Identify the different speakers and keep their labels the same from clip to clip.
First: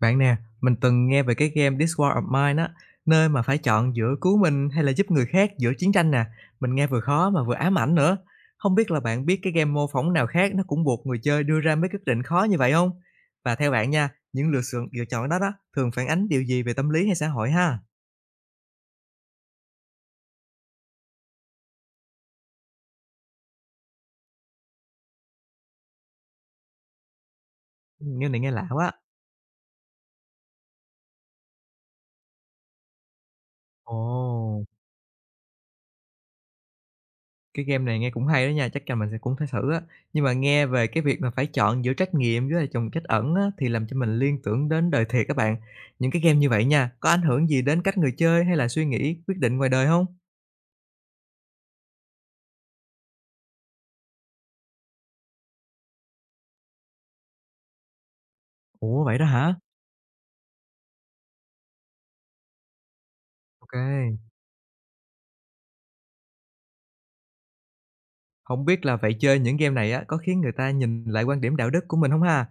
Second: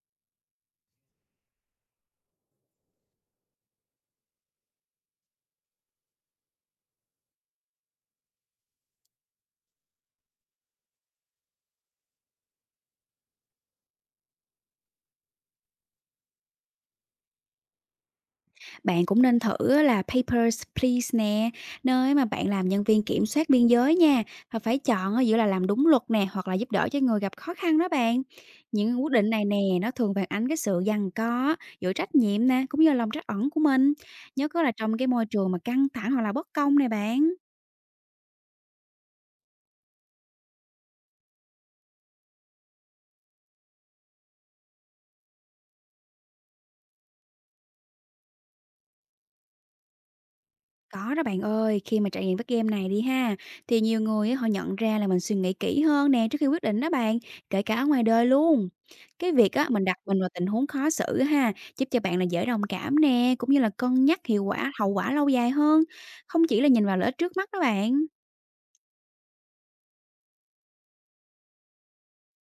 Speaker 1: Bạn nè, mình từng nghe về cái game This War of Mine á, nơi mà phải chọn giữa cứu mình hay là giúp người khác giữa chiến tranh nè. Mình nghe vừa khó mà vừa ám ảnh nữa. Không biết là bạn biết cái game mô phỏng nào khác nó cũng buộc người chơi đưa ra mấy quyết định khó như vậy không? Và theo bạn nha, những lựa chọn đó đó thường phản ánh điều gì về tâm lý hay xã hội ha?
Speaker 2: Bạn cũng nên thử là Papers, Please nè, nơi mà bạn làm nhân viên kiểm soát biên giới nha, và phải chọn ở giữa là làm đúng luật nè, hoặc là giúp đỡ cho người gặp khó khăn đó bạn.
Speaker 1: Nghe này nghe lạ quá.
Speaker 2: Những quyết định này nè, nó thường phản ánh cái sự giằng co giữa trách nhiệm nè, cũng như là lòng trách ẩn của mình.
Speaker 1: Ồ.
Speaker 2: Nhớ có là trong cái môi trường mà căng thẳng hoặc là bất công này bạn.
Speaker 1: Cái game này nghe cũng hay đó nha, chắc chắn mình sẽ cũng phải thử á. Nhưng mà nghe về cái việc mà phải chọn giữa trách nhiệm với lại chồng trách ẩn á, thì làm cho mình liên tưởng đến đời thiệt các bạn. Những cái game như vậy nha, có ảnh hưởng gì đến cách người chơi hay là suy nghĩ, quyết định ngoài đời không?
Speaker 2: Có đó bạn ơi, khi mà trải nghiệm các game này đi ha, thì nhiều người á, họ nhận ra là mình suy nghĩ kỹ hơn nè trước khi quyết định đó bạn, kể cả ở ngoài đời luôn.
Speaker 1: Ủa, vậy đó
Speaker 2: Cái việc
Speaker 1: hả?
Speaker 2: á, mình đặt mình vào tình huống khó xử ha, giúp cho bạn là dễ đồng cảm nè, cũng như là
Speaker 1: OK,
Speaker 2: cân
Speaker 1: không
Speaker 2: nhắc hiệu quả, hậu quả lâu dài hơn, không chỉ là nhìn vào lợi ích trước mắt đó bạn.
Speaker 1: biết là vậy chơi những game này á, có khiến người ta nhìn lại quan điểm đạo đức của mình không ha?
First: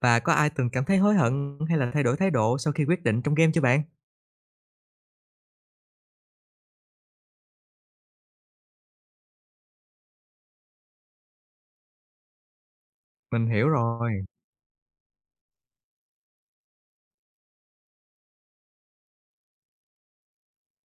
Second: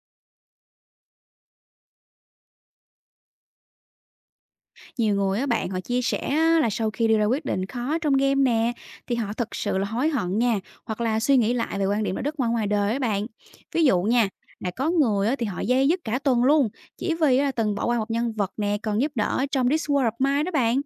Speaker 1: Và có ai từng cảm thấy hối hận hay là thay đổi thái độ sau khi quyết định trong game chưa bạn?
Speaker 2: Nhiều người á bạn họ chia sẻ á, là sau khi đưa ra quyết định khó trong game nè thì họ thật sự là hối hận nha, hoặc là suy nghĩ lại về quan điểm đạo đức ngoài ngoài đời á bạn.
Speaker 1: Mình hiểu
Speaker 2: Ví dụ
Speaker 1: rồi.
Speaker 2: nha, là có người á, thì họ dây dứt cả tuần luôn, chỉ vì á, là từng bỏ qua một nhân vật nè còn giúp đỡ trong This War of Mine đó bạn.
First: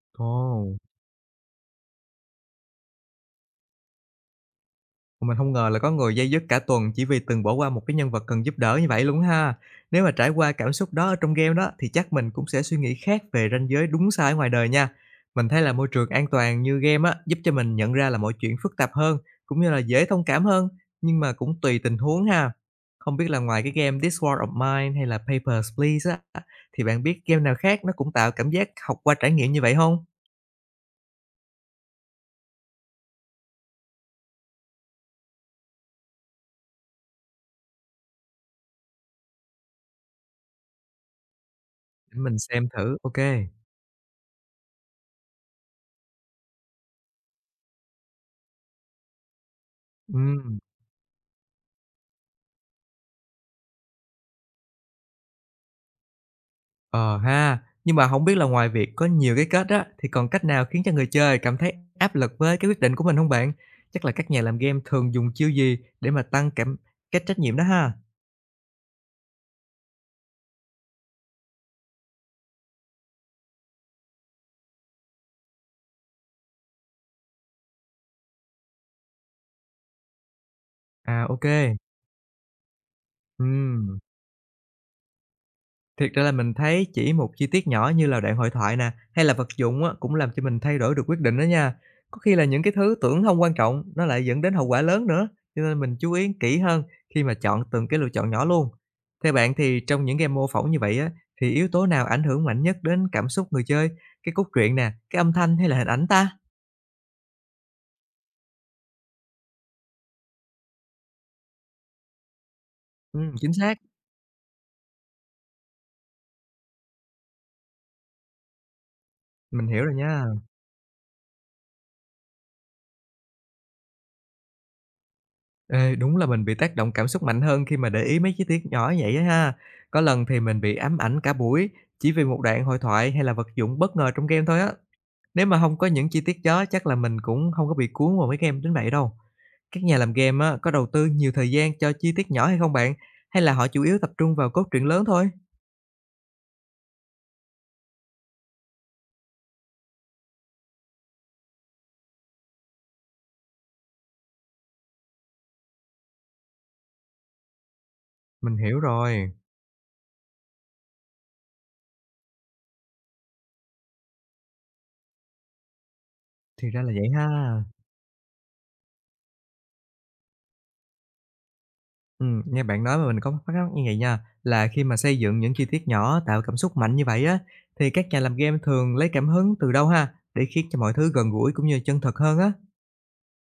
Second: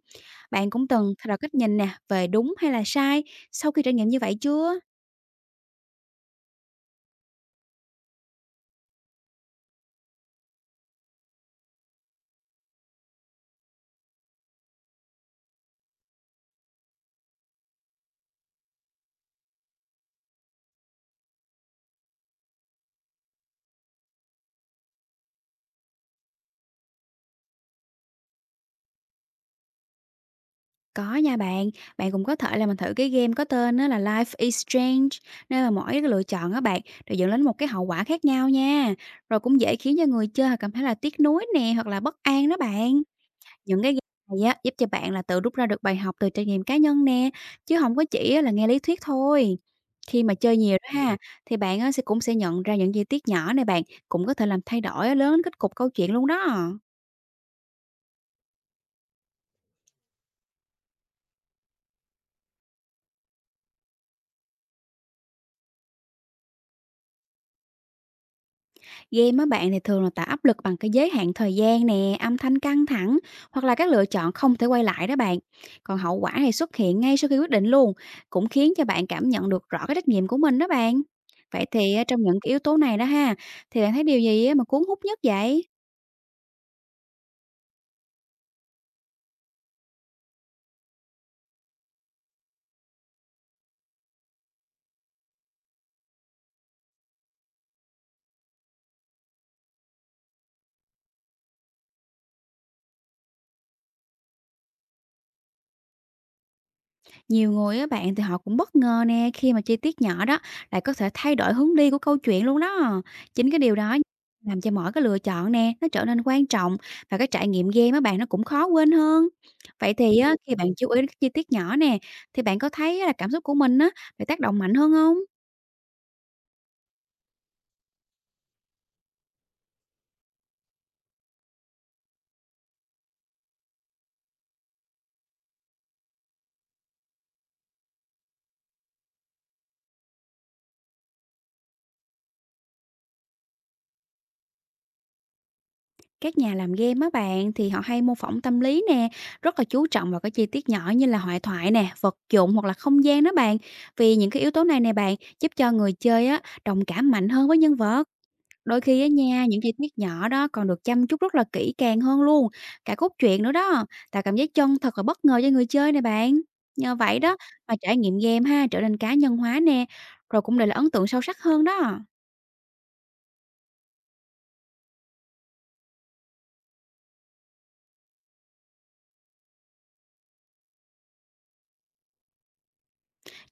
Speaker 2: Bạn
Speaker 1: Ồ.
Speaker 2: cũng từng thay đổi cách nhìn nè về đúng hay là sai sau khi trải nghiệm như vậy chưa?
Speaker 1: Mình không ngờ là có người day dứt cả tuần chỉ vì từng bỏ qua một cái nhân vật cần giúp đỡ như vậy luôn ha. Nếu mà trải qua cảm xúc đó ở trong game đó, thì chắc mình cũng sẽ suy nghĩ khác về ranh giới đúng sai ở ngoài đời nha. Mình thấy là môi trường an toàn như game á, giúp cho mình nhận ra là mọi chuyện phức tạp hơn, cũng như là dễ thông cảm hơn, nhưng mà cũng tùy tình huống ha. Không biết là ngoài cái game This War of Mine hay là Papers, Please á, thì bạn biết game nào khác nó cũng tạo cảm giác học qua trải nghiệm như vậy không?
Speaker 2: Có nha bạn, bạn cũng có thể là mình thử cái game có tên á là Life is Strange, nơi mà mỗi cái lựa chọn á bạn đều dẫn đến một cái hậu quả khác nhau nha. Rồi cũng dễ khiến cho người chơi cảm thấy là tiếc nuối nè hoặc là
Speaker 1: Để
Speaker 2: bất
Speaker 1: mình
Speaker 2: an đó
Speaker 1: xem thử,
Speaker 2: bạn.
Speaker 1: OK kê.
Speaker 2: Những cái game này á giúp cho bạn là tự rút ra được bài học từ trải nghiệm cá nhân nè, chứ không có chỉ á là nghe lý thuyết thôi. Khi mà chơi
Speaker 1: Ừm.
Speaker 2: nhiều đó ha, thì bạn á sẽ cũng sẽ nhận ra những chi tiết nhỏ này bạn cũng có thể làm thay đổi á, lớn kết cục câu chuyện luôn đó.
Speaker 1: Ờ ha, nhưng mà không biết là ngoài việc có nhiều cái kết á, thì còn cách nào khiến cho người chơi cảm thấy áp lực với cái quyết định của mình không bạn? Chắc là các nhà làm game thường dùng chiêu gì để mà tăng cảm cái trách nhiệm đó ha?
Speaker 2: Game á bạn thì thường là tạo áp lực bằng cái giới hạn thời gian nè, âm thanh căng thẳng, hoặc là các lựa chọn không thể quay lại đó bạn. Còn hậu quả thì xuất hiện ngay sau khi quyết định luôn, cũng khiến cho bạn cảm nhận được rõ cái trách nhiệm của mình đó bạn.
Speaker 1: À, OK kê.
Speaker 2: Vậy thì á, trong những cái yếu tố này đó ha, thì bạn thấy điều gì á mà cuốn hút nhất vậy?
Speaker 1: Thiệt ra là mình thấy chỉ một chi tiết nhỏ như là đoạn hội thoại nè, hay là vật dụng á, cũng làm cho mình thay đổi được quyết định đó nha. Có khi là những cái thứ tưởng không quan trọng, nó lại dẫn đến hậu quả lớn nữa, cho nên mình chú ý kỹ hơn khi mà chọn từng cái lựa chọn nhỏ luôn. Theo bạn thì trong những game mô phỏng như vậy á, thì yếu tố nào ảnh hưởng mạnh nhất đến cảm xúc người chơi, cái cốt truyện nè, cái âm thanh hay là hình ảnh ta?
Speaker 2: Nhiều người á bạn thì họ cũng bất ngờ nè khi mà chi tiết nhỏ đó lại có thể thay đổi hướng đi của câu chuyện luôn đó. Chính
Speaker 1: Chính
Speaker 2: cái điều
Speaker 1: xác,
Speaker 2: đó làm cho mỗi cái lựa chọn nè nó trở nên quan trọng, và cái trải nghiệm game á bạn nó cũng khó quên hơn.
Speaker 1: mình hiểu rồi
Speaker 2: Vậy thì
Speaker 1: nha.
Speaker 2: á, khi bạn chú ý đến các chi tiết nhỏ nè, thì bạn có thấy là cảm xúc của mình á bị tác động mạnh hơn không?
Speaker 1: Ê, đúng là mình bị tác động cảm xúc mạnh hơn khi mà để ý mấy chi tiết nhỏ vậy á ha. Có lần thì mình bị ám ảnh cả buổi chỉ vì một đoạn hội thoại hay là vật dụng bất ngờ trong game thôi á. Nếu mà không có những chi tiết đó chắc là mình cũng không có bị cuốn vào mấy game đến vậy đâu. Các nhà làm game á, có đầu tư nhiều thời gian cho chi tiết nhỏ hay không bạn? Hay là họ chủ yếu tập trung vào cốt truyện lớn thôi?
Speaker 2: Các nhà làm game á bạn thì họ hay mô phỏng tâm lý nè, rất là chú trọng vào cái chi tiết nhỏ như là hoại thoại nè, vật dụng hoặc là không gian đó bạn. Vì những cái yếu tố này nè bạn giúp cho người chơi á đồng cảm mạnh hơn với nhân vật.
Speaker 1: Mình hiểu
Speaker 2: Đôi khi á
Speaker 1: rồi,
Speaker 2: nha, những chi tiết nhỏ đó còn được chăm chút rất là kỹ càng hơn luôn, cả cốt truyện nữa đó, tạo cảm giác chân thật và bất ngờ cho người chơi nè bạn.
Speaker 1: thì ra là
Speaker 2: Nhờ
Speaker 1: vậy
Speaker 2: vậy
Speaker 1: ha.
Speaker 2: đó mà trải nghiệm game ha trở nên cá nhân hóa nè, rồi cũng để là ấn tượng sâu sắc hơn đó.
Speaker 1: Nghe bạn nói mà mình có phát giác như vậy nha, là khi mà xây dựng những chi tiết nhỏ tạo cảm xúc mạnh như vậy á, thì các nhà làm game thường lấy cảm hứng từ đâu ha, để khiến cho mọi thứ gần gũi cũng như chân thật hơn á?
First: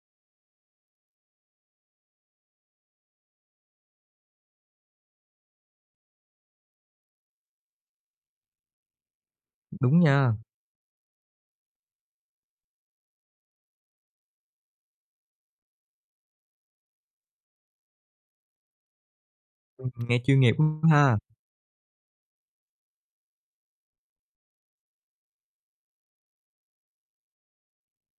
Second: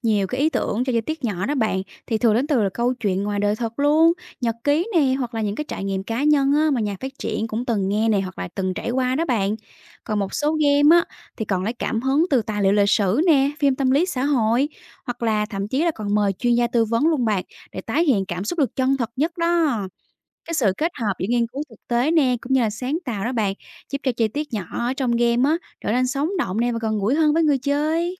Speaker 2: Nhiều cái ý tưởng cho chi tiết nhỏ đó bạn thì thường đến từ là câu chuyện ngoài đời thật luôn, nhật ký nè, hoặc là những cái trải nghiệm cá nhân á, mà nhà phát triển cũng từng nghe nè, hoặc là từng trải qua đó bạn.
Speaker 1: Đúng
Speaker 2: Còn
Speaker 1: nha,
Speaker 2: một số game á thì còn lấy cảm hứng từ tài liệu lịch sử nè, phim tâm lý xã hội, hoặc là thậm chí là còn mời chuyên gia tư vấn luôn bạn, để tái hiện cảm xúc được chân thật nhất đó.
Speaker 1: nghe chuyên nghiệp
Speaker 2: Cái
Speaker 1: quá
Speaker 2: sự kết hợp
Speaker 1: ha.
Speaker 2: giữa nghiên cứu thực tế nè, cũng như là sáng tạo đó bạn, giúp cho chi tiết nhỏ ở trong game á trở nên sống động nè và gần gũi hơn với người chơi.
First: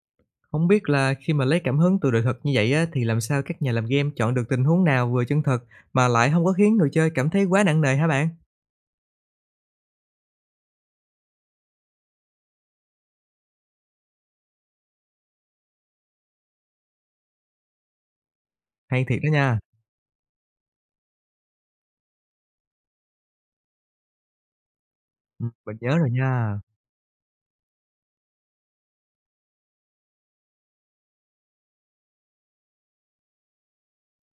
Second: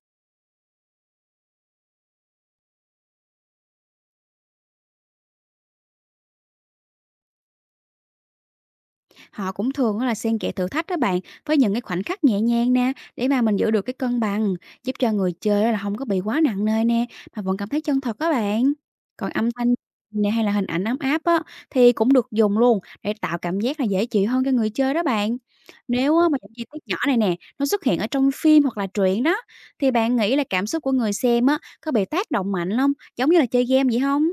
Speaker 1: Không biết là khi mà lấy cảm hứng từ đời thực như vậy á, thì làm sao các nhà làm game chọn được tình huống nào vừa chân thật mà lại không có khiến người chơi cảm thấy quá nặng nề hả bạn?
Speaker 2: Họ cũng thường á là xen kẽ thử thách đó bạn với những cái khoảnh khắc nhẹ nhàng nè, để mà mình giữ được cái cân bằng, giúp cho người chơi á là không có bị quá nặng nề nè, mà vẫn cảm thấy chân thật á bạn.
Speaker 1: Hay thiệt đó
Speaker 2: Còn âm
Speaker 1: nha,
Speaker 2: thanh nè hay là hình ảnh ấm áp á thì cũng được dùng luôn để tạo cảm giác là dễ chịu hơn cho người chơi đó bạn.
Speaker 1: mình nhớ rồi
Speaker 2: Nếu á mà những
Speaker 1: nha.
Speaker 2: chi tiết nhỏ này nè, nó xuất hiện ở trong phim hoặc là truyện đó, thì bạn nghĩ là cảm xúc của người xem á có bị tác động mạnh không? Giống như là chơi game vậy không?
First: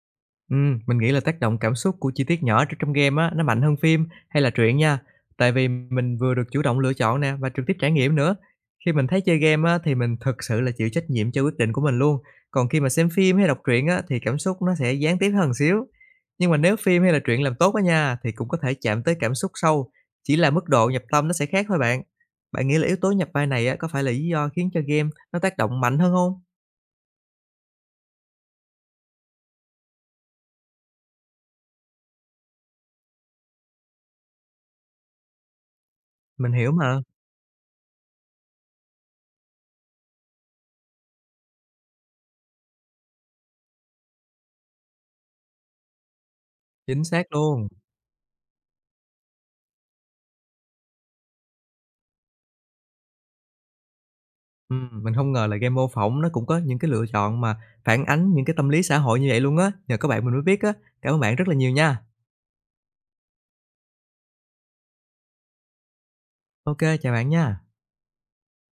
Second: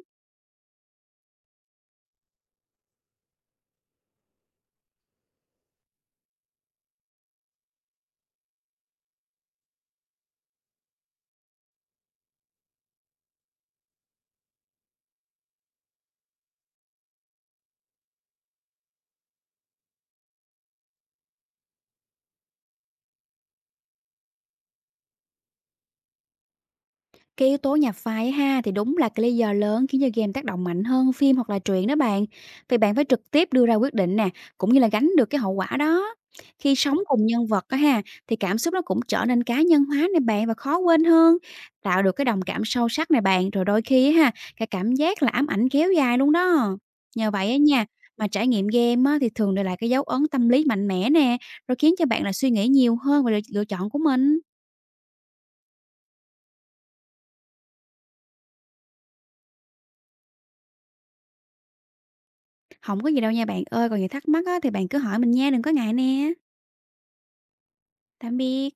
Speaker 1: Mình nghĩ là tác động cảm xúc của chi tiết nhỏ trong game á, nó mạnh hơn phim hay là truyện nha, tại vì mình vừa được chủ động lựa chọn nè và trực tiếp trải nghiệm nữa. Khi mình thấy chơi game á, thì mình thực sự là chịu trách nhiệm cho quyết định của mình luôn, còn khi mà xem phim hay đọc truyện á, thì cảm xúc nó sẽ gián tiếp hơn xíu. Nhưng mà nếu phim hay là truyện làm tốt á nha, thì cũng có thể chạm tới cảm xúc sâu, chỉ là mức độ nhập tâm nó sẽ khác thôi bạn. Bạn nghĩ là yếu tố nhập vai này á, có phải là lý do khiến cho game nó tác động mạnh hơn không?
Speaker 2: Cái yếu tố nhạc phái á ha thì đúng là cái lý do lớn khiến cho game tác động mạnh hơn phim hoặc là truyện đó bạn. Vì bạn phải trực tiếp đưa ra quyết định nè, cũng như là gánh được cái hậu quả đó.
Speaker 1: Mình hiểu
Speaker 2: Khi sống
Speaker 1: mà,
Speaker 2: cùng nhân vật á ha, thì cảm xúc nó cũng trở nên cá nhân hóa này bạn và khó quên hơn, tạo được cái đồng cảm sâu sắc này bạn, rồi đôi khi á ha, cái cảm giác là ám ảnh kéo dài luôn đó.
Speaker 1: chính xác
Speaker 2: Nhờ vậy á
Speaker 1: luôn.
Speaker 2: nha mà trải nghiệm game á, thì thường để lại cái dấu ấn tâm lý mạnh mẽ nè, rồi khiến cho bạn là suy nghĩ nhiều hơn về lựa lựa chọn của mình.
Speaker 1: Mình không ngờ là game mô phỏng nó cũng có những cái lựa chọn mà phản ánh những cái tâm lý xã hội như vậy luôn á, nhờ các bạn mình mới biết á. Cảm ơn bạn rất là nhiều nha.
Speaker 2: Không có gì đâu nha bạn ơi, còn gì thắc mắc á thì bạn cứ hỏi mình nha, đừng có ngại nè.
Speaker 1: OK, chào bạn nha.
Speaker 2: Tạm biệt.